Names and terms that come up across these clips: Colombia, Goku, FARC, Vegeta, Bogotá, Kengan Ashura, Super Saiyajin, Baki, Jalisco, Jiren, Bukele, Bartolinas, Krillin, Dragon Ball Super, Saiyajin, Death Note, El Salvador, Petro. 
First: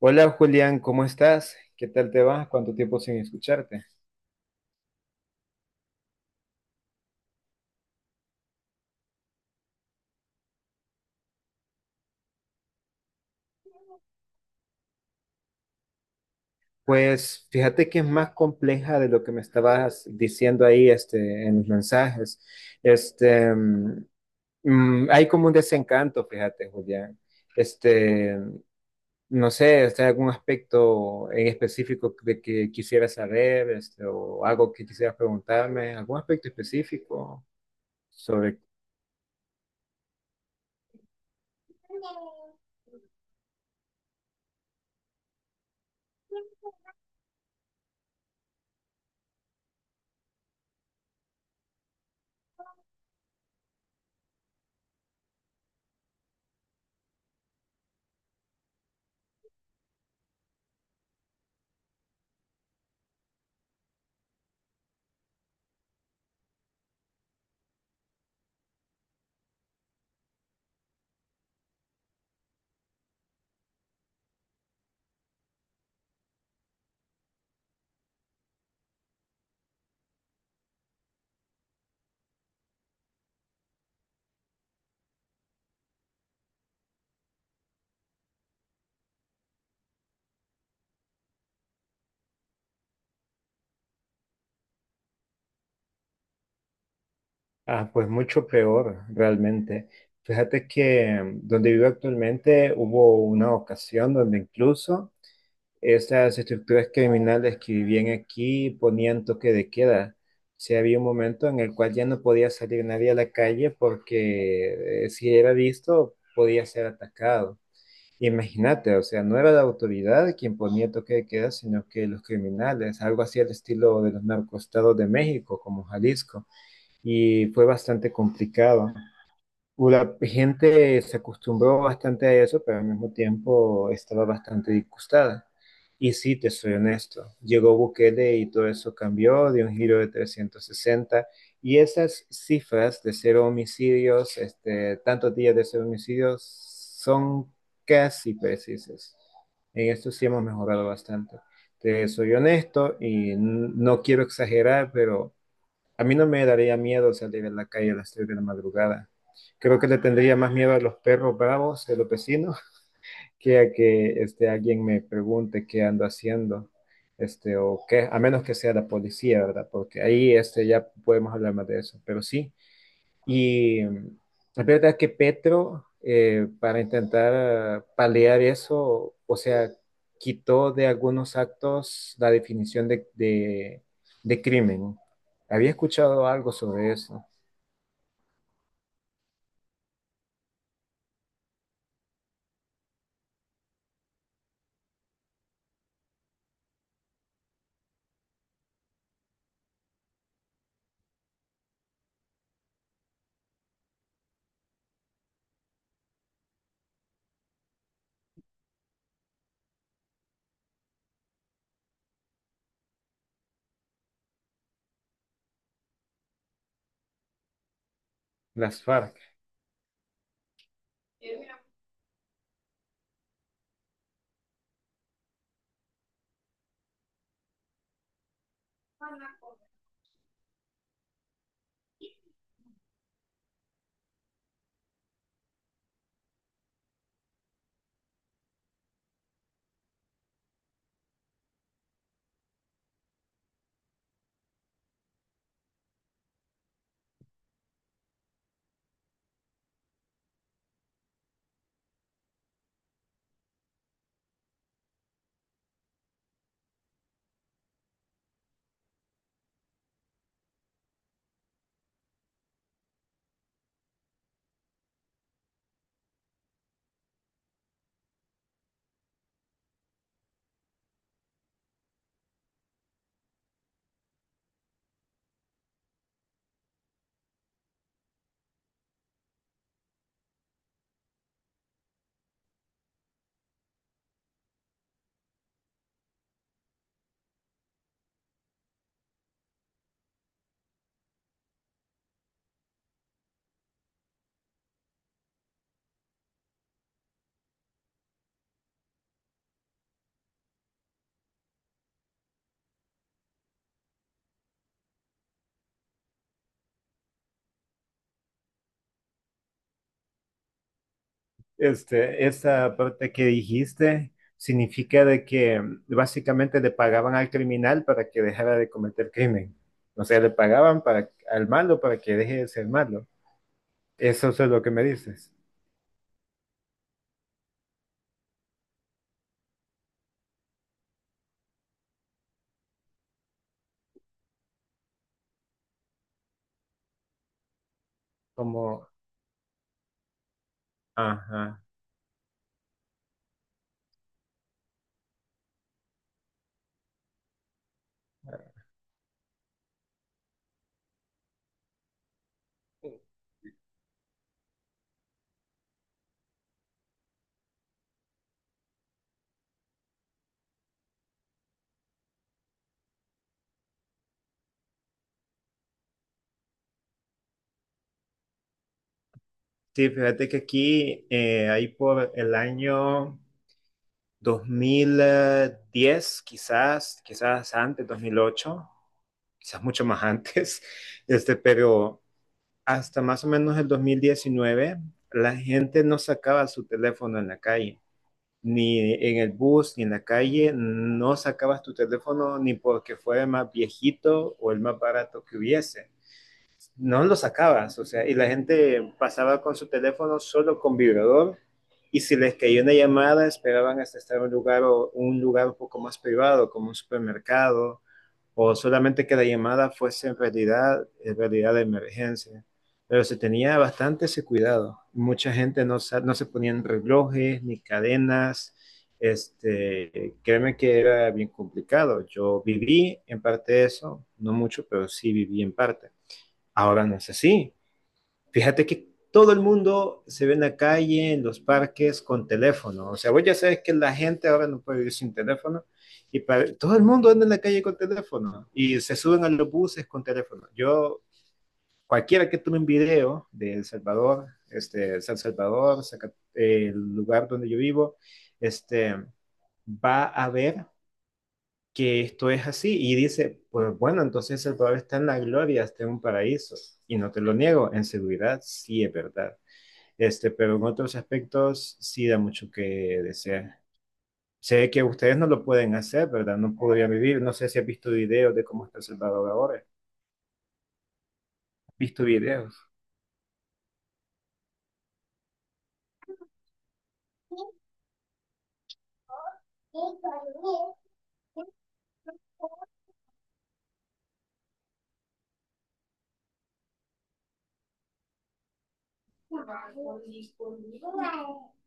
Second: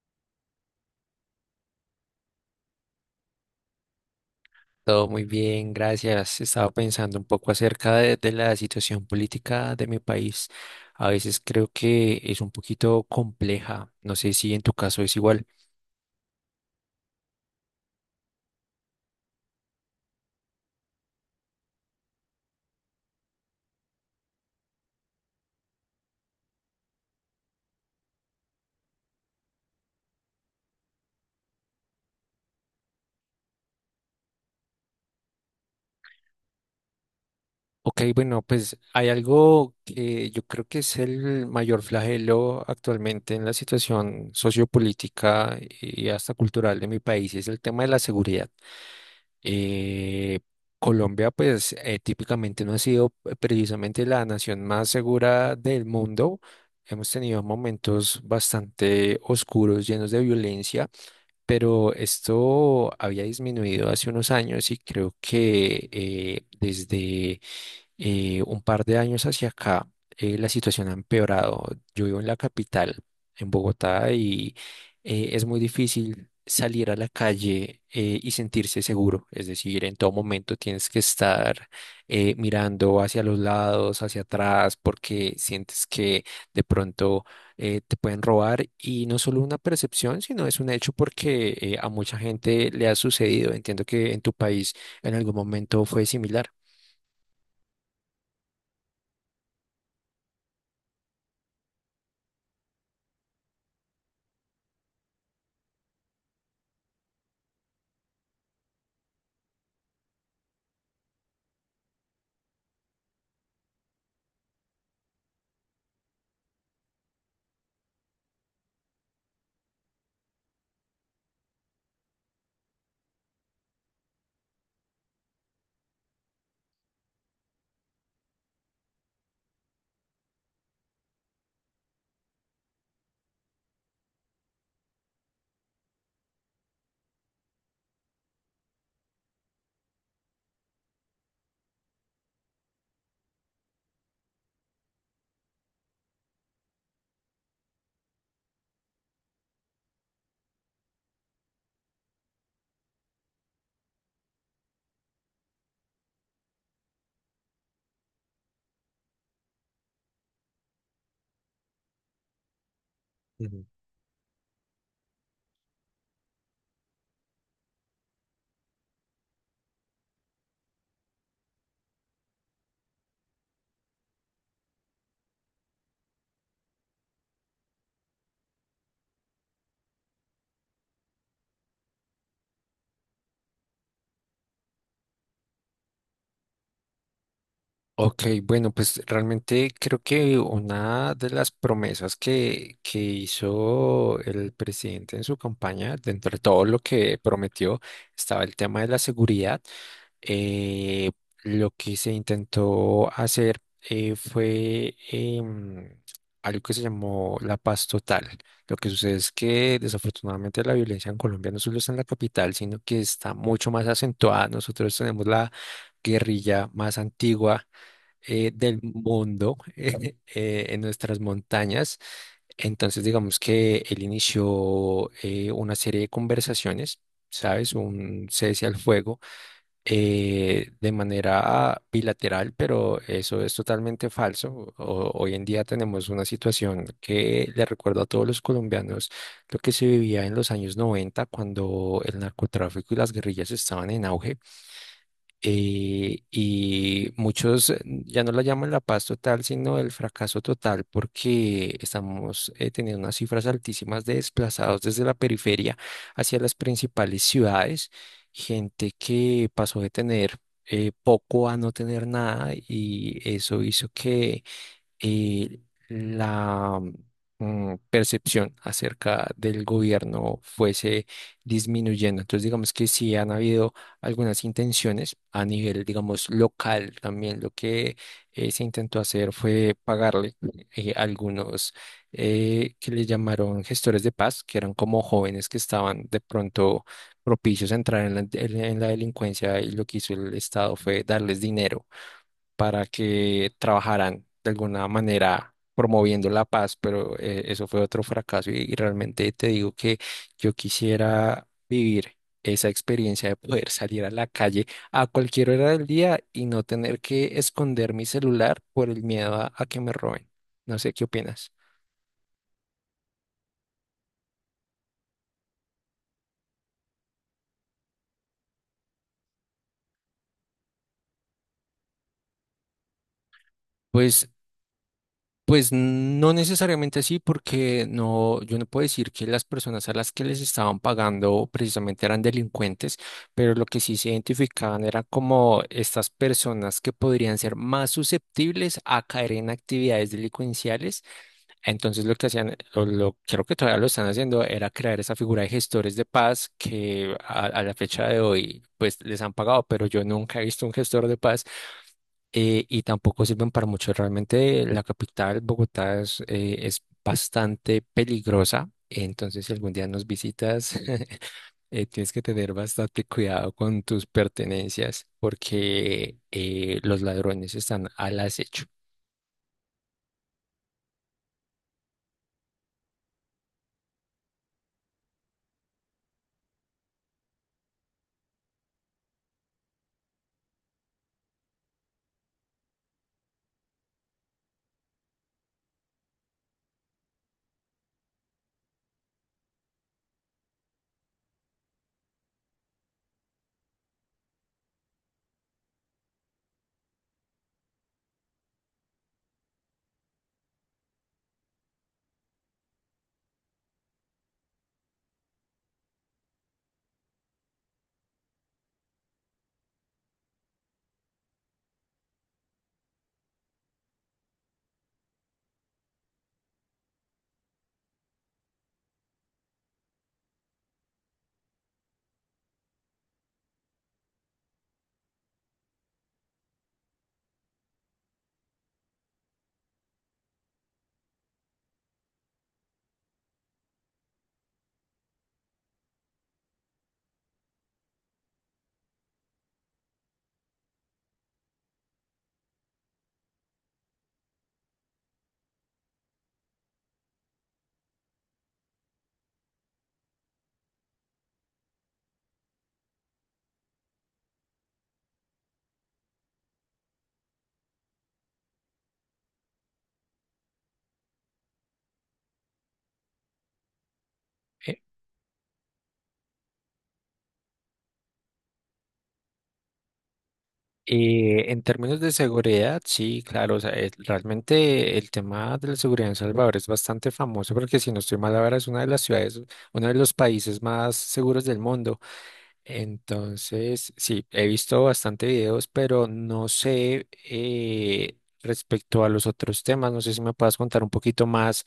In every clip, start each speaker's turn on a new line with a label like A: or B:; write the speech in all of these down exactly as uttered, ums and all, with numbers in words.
A: Hola Julián, ¿cómo estás? ¿Qué tal te va? ¿Cuánto tiempo sin escucharte?
B: Todo muy bien, gracias. Estaba pensando un poco acerca de, de la situación política de mi país. A veces creo que es un poquito compleja. No sé si en tu caso es igual.
A: Pues fíjate que es más compleja de lo que me estabas diciendo ahí este, en los mensajes. Este, mm, mm, hay como un desencanto, fíjate Julián. Este, no sé, ¿está algún aspecto en específico de que quisieras saber este, o algo que quisieras preguntarme? ¿Algún aspecto específico
B: Ok, bueno,
A: sobre…?
B: pues hay algo que yo creo que es el mayor flagelo actualmente en la situación sociopolítica y hasta cultural de mi país, y es el tema de la seguridad. Eh, Colombia, pues eh, típicamente no ha sido eh, precisamente la nación más segura del mundo. Hemos tenido momentos bastante oscuros, llenos de violencia, pero esto había disminuido hace unos años y creo que eh, desde eh, un par de años hacia acá, eh, la situación ha empeorado. Yo vivo en la capital, en Bogotá, y eh, es muy difícil salir a la calle eh, y sentirse seguro. Es decir, en todo momento tienes que estar eh, mirando hacia los lados, hacia atrás, porque sientes que de pronto eh, te pueden robar. Y no solo una percepción, sino es un hecho porque eh, a mucha gente le ha sucedido. Entiendo que en tu país en algún momento fue similar.
A: Ah, pues mucho peor, realmente. Fíjate que mm, donde vivo actualmente hubo una ocasión donde incluso esas estructuras criminales que vivían aquí ponían toque de queda. Si había un momento en el cual ya no podía salir nadie a la calle porque eh, si era visto podía ser atacado. Imagínate, o sea, no era la autoridad quien ponía toque de queda, sino que los criminales, algo así al estilo de los narcoestados de México, como Jalisco, y fue bastante complicado. La gente se acostumbró bastante a eso, pero al mismo tiempo estaba bastante disgustada. Y sí, te soy honesto, llegó Bukele y todo eso cambió, dio un giro de trescientos sesenta, y esas cifras de cero homicidios, este, tantos días de cero homicidios, son casi precisas. En esto sí hemos mejorado bastante. Te soy honesto y n- no quiero exagerar, pero a mí no me daría miedo salir a la calle a las tres de la madrugada. Creo que le tendría más miedo a los perros bravos de los vecinos que a que este, alguien me pregunte qué ando haciendo, este, o qué, a menos que sea la policía, ¿verdad? Porque ahí este, ya podemos hablar más de eso. Pero sí, y la verdad es que Petro, eh, para intentar paliar eso, o sea, quitó de algunos actos la definición de, de- de crimen. Había escuchado algo sobre eso.
B: Ok, bueno, pues realmente creo que una de las promesas que, que hizo el presidente en su campaña, dentro de todo lo que prometió, estaba el tema de la seguridad. Eh, lo que se intentó hacer eh, fue em, algo que se llamó la paz total. Lo que sucede es que desafortunadamente la violencia en Colombia no solo está en la capital, sino que está mucho más acentuada. Nosotros tenemos la guerrilla más antigua eh, del
A: Las F A R C.
B: mundo eh, eh, en nuestras montañas. Entonces, digamos que él inició eh, una serie de conversaciones, ¿sabes? Un cese al fuego eh, de manera bilateral, pero eso es totalmente falso. O- hoy en día tenemos una situación que le recuerdo a todos los colombianos lo que se vivía en los años noventa cuando el narcotráfico y las guerrillas estaban en auge eh, y muchos eh, ya no la llaman la paz total, sino el fracaso total, porque estamos eh, teniendo unas cifras altísimas de desplazados desde la periferia hacia las principales ciudades, gente que pasó de tener eh, poco a no tener nada y eso hizo que eh, la mm, percepción acerca del gobierno fuese disminuyendo. Entonces, digamos que sí han habido algunas intenciones a nivel, digamos, local también. Lo que eh, se intentó hacer fue pagarle eh, algunos eh, que le llamaron gestores de paz, que eran como jóvenes que estaban de pronto propicios a entrar en la, en la delincuencia y lo que hizo el Estado fue darles dinero para que trabajaran de alguna manera promoviendo la paz, pero eh, eso fue otro fracaso y, y realmente te digo que yo quisiera vivir esa experiencia de poder salir a la calle a cualquier hora del día y no tener que esconder mi celular por el miedo a, a que me roben. No sé qué opinas.
A: Este, esa parte que dijiste significa de que básicamente le pagaban al criminal para que dejara de cometer crimen. O sea, le pagaban para, al malo para que deje de ser malo.
B: Pues.
A: Eso es lo que me dices.
B: Pues no necesariamente así, porque no, yo no puedo decir que las personas a las que les estaban pagando precisamente eran delincuentes, pero lo que sí se identificaban eran como estas personas que podrían ser más
A: Como,
B: susceptibles a caer en actividades delincuenciales.
A: ajá.
B: Entonces lo que hacían, o lo creo que todavía lo están haciendo, era crear esa figura de gestores de paz que a, a la fecha de hoy pues les han pagado, pero yo nunca he visto un gestor de paz eh, y tampoco sirven para mucho. Realmente la capital, Bogotá, es, eh, es bastante peligrosa. Entonces, si algún día nos visitas, eh, tienes que tener bastante cuidado con tus pertenencias porque eh, los ladrones están al acecho.
A: Sí, fíjate que aquí, eh, ahí por el año dos mil diez, quizás, quizás antes, dos mil ocho, quizás mucho más antes, este, pero hasta más o menos el dos mil diecinueve, la gente no sacaba su teléfono en la calle, ni en el bus, ni en la calle. No sacabas tu teléfono ni porque fuera el más viejito o el más barato que hubiese, no lo sacabas, o sea, y la gente pasaba con su teléfono solo con vibrador, y si les caía una llamada esperaban hasta estar en un lugar o un lugar un poco más privado, como un supermercado, o solamente que la llamada fuese en realidad en realidad de emergencia. Pero se tenía bastante ese cuidado. Mucha gente no, no se ponían relojes ni cadenas. Este, créeme que era bien complicado. Yo viví en parte eso, no mucho, pero sí viví en parte. Ahora no es así. Fíjate que todo el mundo se ve en la calle, en los parques, con teléfono. O sea, vos ya sabes que la gente ahora no puede vivir sin teléfono. Y para, todo el mundo anda en la calle con teléfono. Y se suben a los buses con teléfono. Yo, cualquiera que tome un video de El Salvador, este, San Salvador, Zaca- eh, el lugar donde yo vivo, este, va a ver que esto es así. Y dice, pues bueno, entonces el Padre está en la gloria, está en un paraíso. Y no te lo niego, en seguridad sí es verdad. Este, pero en otros aspectos sí da mucho que desear. Sé que ustedes no lo pueden hacer, ¿verdad? No podrían vivir. No sé si has visto videos de cómo está El Salvador ahora.
B: Eh, en
A: ¿Has
B: términos
A: visto
B: de
A: videos?
B: seguridad, sí, claro, o sea, es- realmente el tema de la seguridad en Salvador es bastante famoso porque si no estoy mal ahora es una de las ciudades, uno de los países más seguros del mundo. Entonces, sí, he visto bastante videos, pero no sé eh, respecto a los otros temas, no sé si me puedas contar un poquito más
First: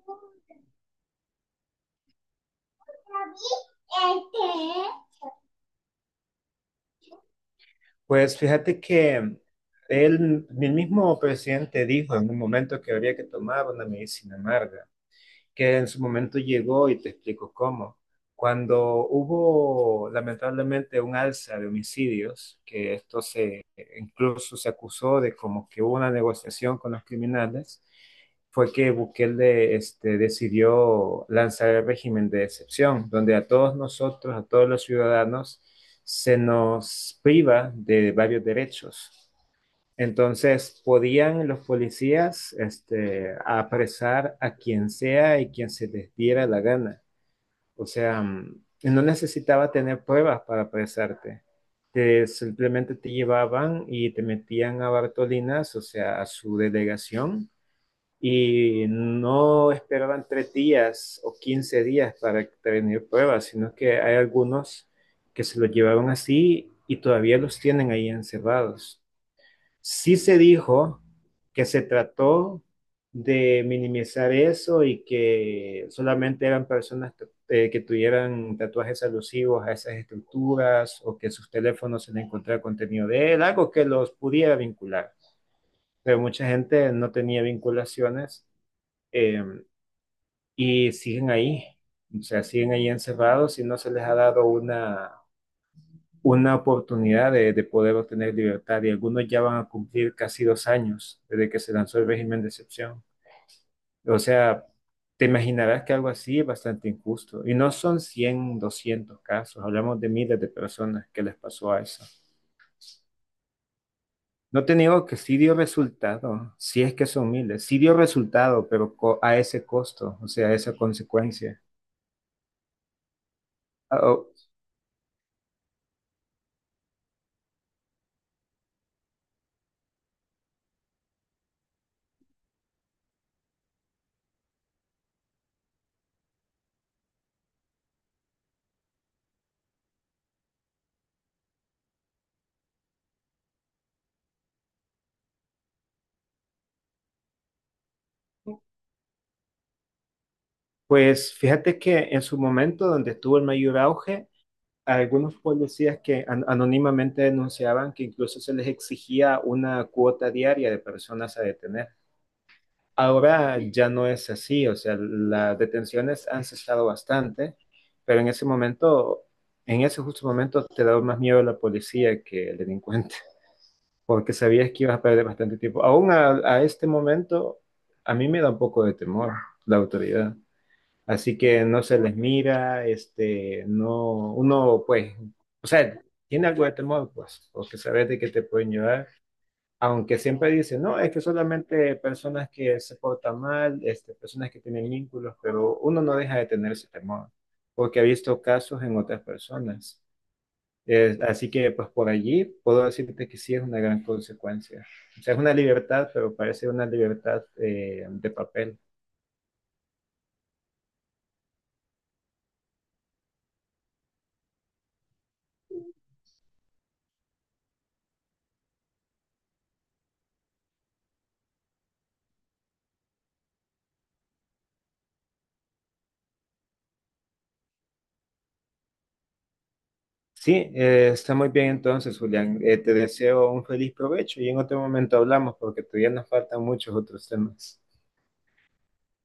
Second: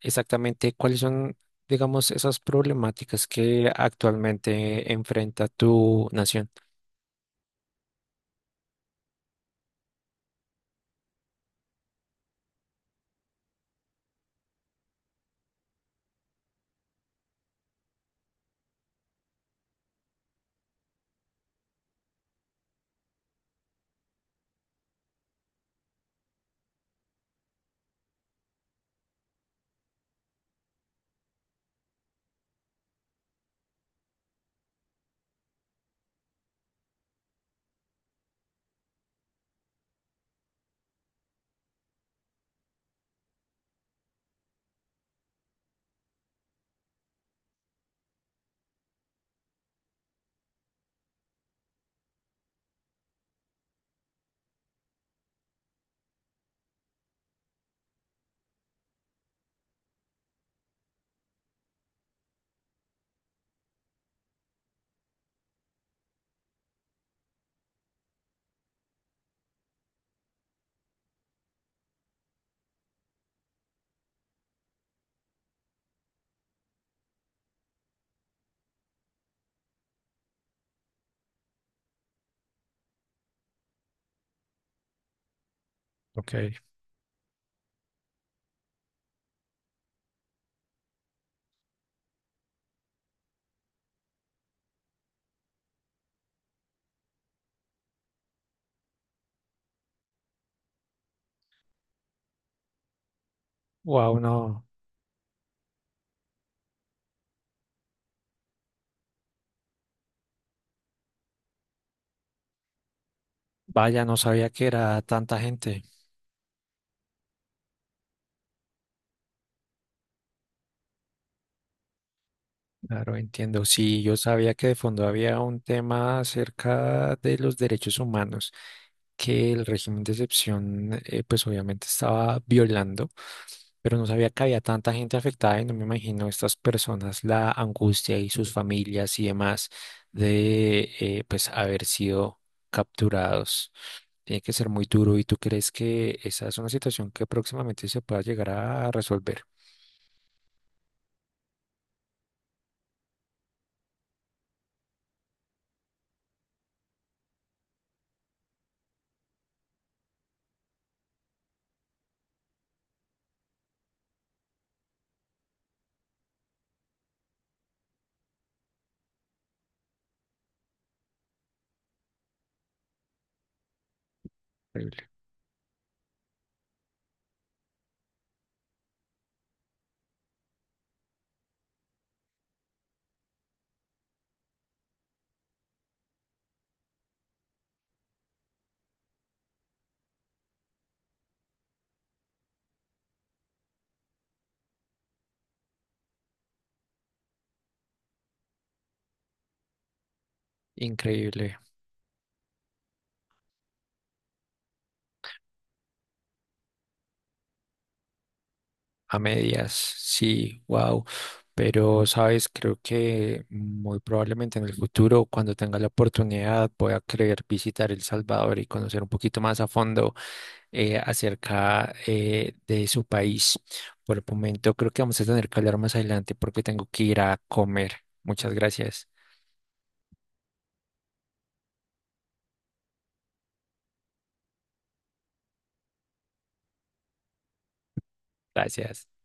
B: exactamente cuáles son, digamos, esas problemáticas que actualmente enfrenta tu nación.
A: Pues fíjate que él, el mismo presidente dijo en un momento que habría que tomar una medicina amarga, que en su momento llegó, y te explico cómo. Cuando hubo lamentablemente un alza de homicidios, que esto se, incluso se acusó de como que hubo una negociación con los criminales, fue que Bukele este, decidió lanzar el régimen de excepción, donde a todos nosotros, a todos los ciudadanos, se nos priva de varios derechos. Entonces, podían los policías este, apresar a quien sea y quien se les diera la gana. O sea, mm, no necesitaba tener pruebas para apresarte. Te, simplemente te llevaban y te metían a Bartolinas, o sea, a su delegación, y no esperaban tres días o quince días para tener pruebas, sino que hay algunos que se los llevaron así y todavía los tienen ahí encerrados. Sí se dijo que se trató de minimizar eso y que solamente eran personas eh, que tuvieran tatuajes alusivos a esas estructuras o que sus teléfonos se le encontraba contenido de él, algo que los pudiera vincular. Pero mucha
B: Ok.
A: gente no tenía vinculaciones, eh, y siguen ahí, o sea, siguen ahí encerrados y no se les ha dado una una oportunidad de, de poder obtener libertad, y algunos ya van a cumplir casi dos años desde que se lanzó el régimen de excepción.
B: Wow,
A: O
B: no.
A: sea, te imaginarás que algo así es bastante injusto. Y no son cien, doscientos casos, hablamos de miles de personas que les pasó a eso.
B: Vaya, no sabía
A: No
B: que
A: te
B: era
A: niego que sí
B: tanta
A: dio
B: gente.
A: resultado, si es que son miles, sí dio resultado, pero co- a ese costo, o sea, a esa consecuencia.
B: Claro, entiendo.
A: Ah,
B: Sí, yo
A: oh.
B: sabía que de fondo había un tema acerca de los derechos humanos que el régimen de excepción, eh, pues obviamente estaba violando, pero no sabía que había tanta gente afectada y no me imagino estas personas, la angustia y sus familias y demás de, eh, pues, haber sido capturados. Tiene que ser muy duro. ¿Y tú crees que esa es una situación que próximamente se pueda llegar a resolver?
A: Pues fíjate que en su momento donde estuvo el mayor auge, algunos policías que an- anónimamente denunciaban que incluso se les exigía una cuota diaria de personas a detener. Ahora ya no es así, o sea, las detenciones han cesado bastante, pero en ese momento, en ese justo momento, te daba más miedo la policía que el delincuente, porque sabías que ibas a perder bastante tiempo. Aún a, a este momento, a mí me da un poco de temor la autoridad. Así que no se les mira, este, no, uno pues, o sea, tiene algo de temor, pues, porque sabes de que te pueden llevar, aunque siempre dicen, no, es que solamente personas que se portan mal, este, personas que tienen vínculos, pero uno no deja de tener ese temor, porque ha visto casos en otras personas. Es- así
B: Increíble.
A: que pues por allí puedo decirte que sí es una gran consecuencia. O sea, es una libertad, pero parece una libertad eh, de papel.
B: A medias, sí, wow. Pero, sabes, creo que muy probablemente en el futuro, cuando tenga la oportunidad, voy a querer visitar El Salvador y conocer un poquito más a fondo eh, acerca eh, de su país. Por el momento, creo que vamos a tener que hablar más adelante porque tengo que ir a comer. Muchas gracias.
A: Sí, eh, está muy bien entonces, Julián. Eh, te deseo un feliz provecho y en otro momento hablamos porque todavía nos faltan muchos otros temas.
B: Gracias.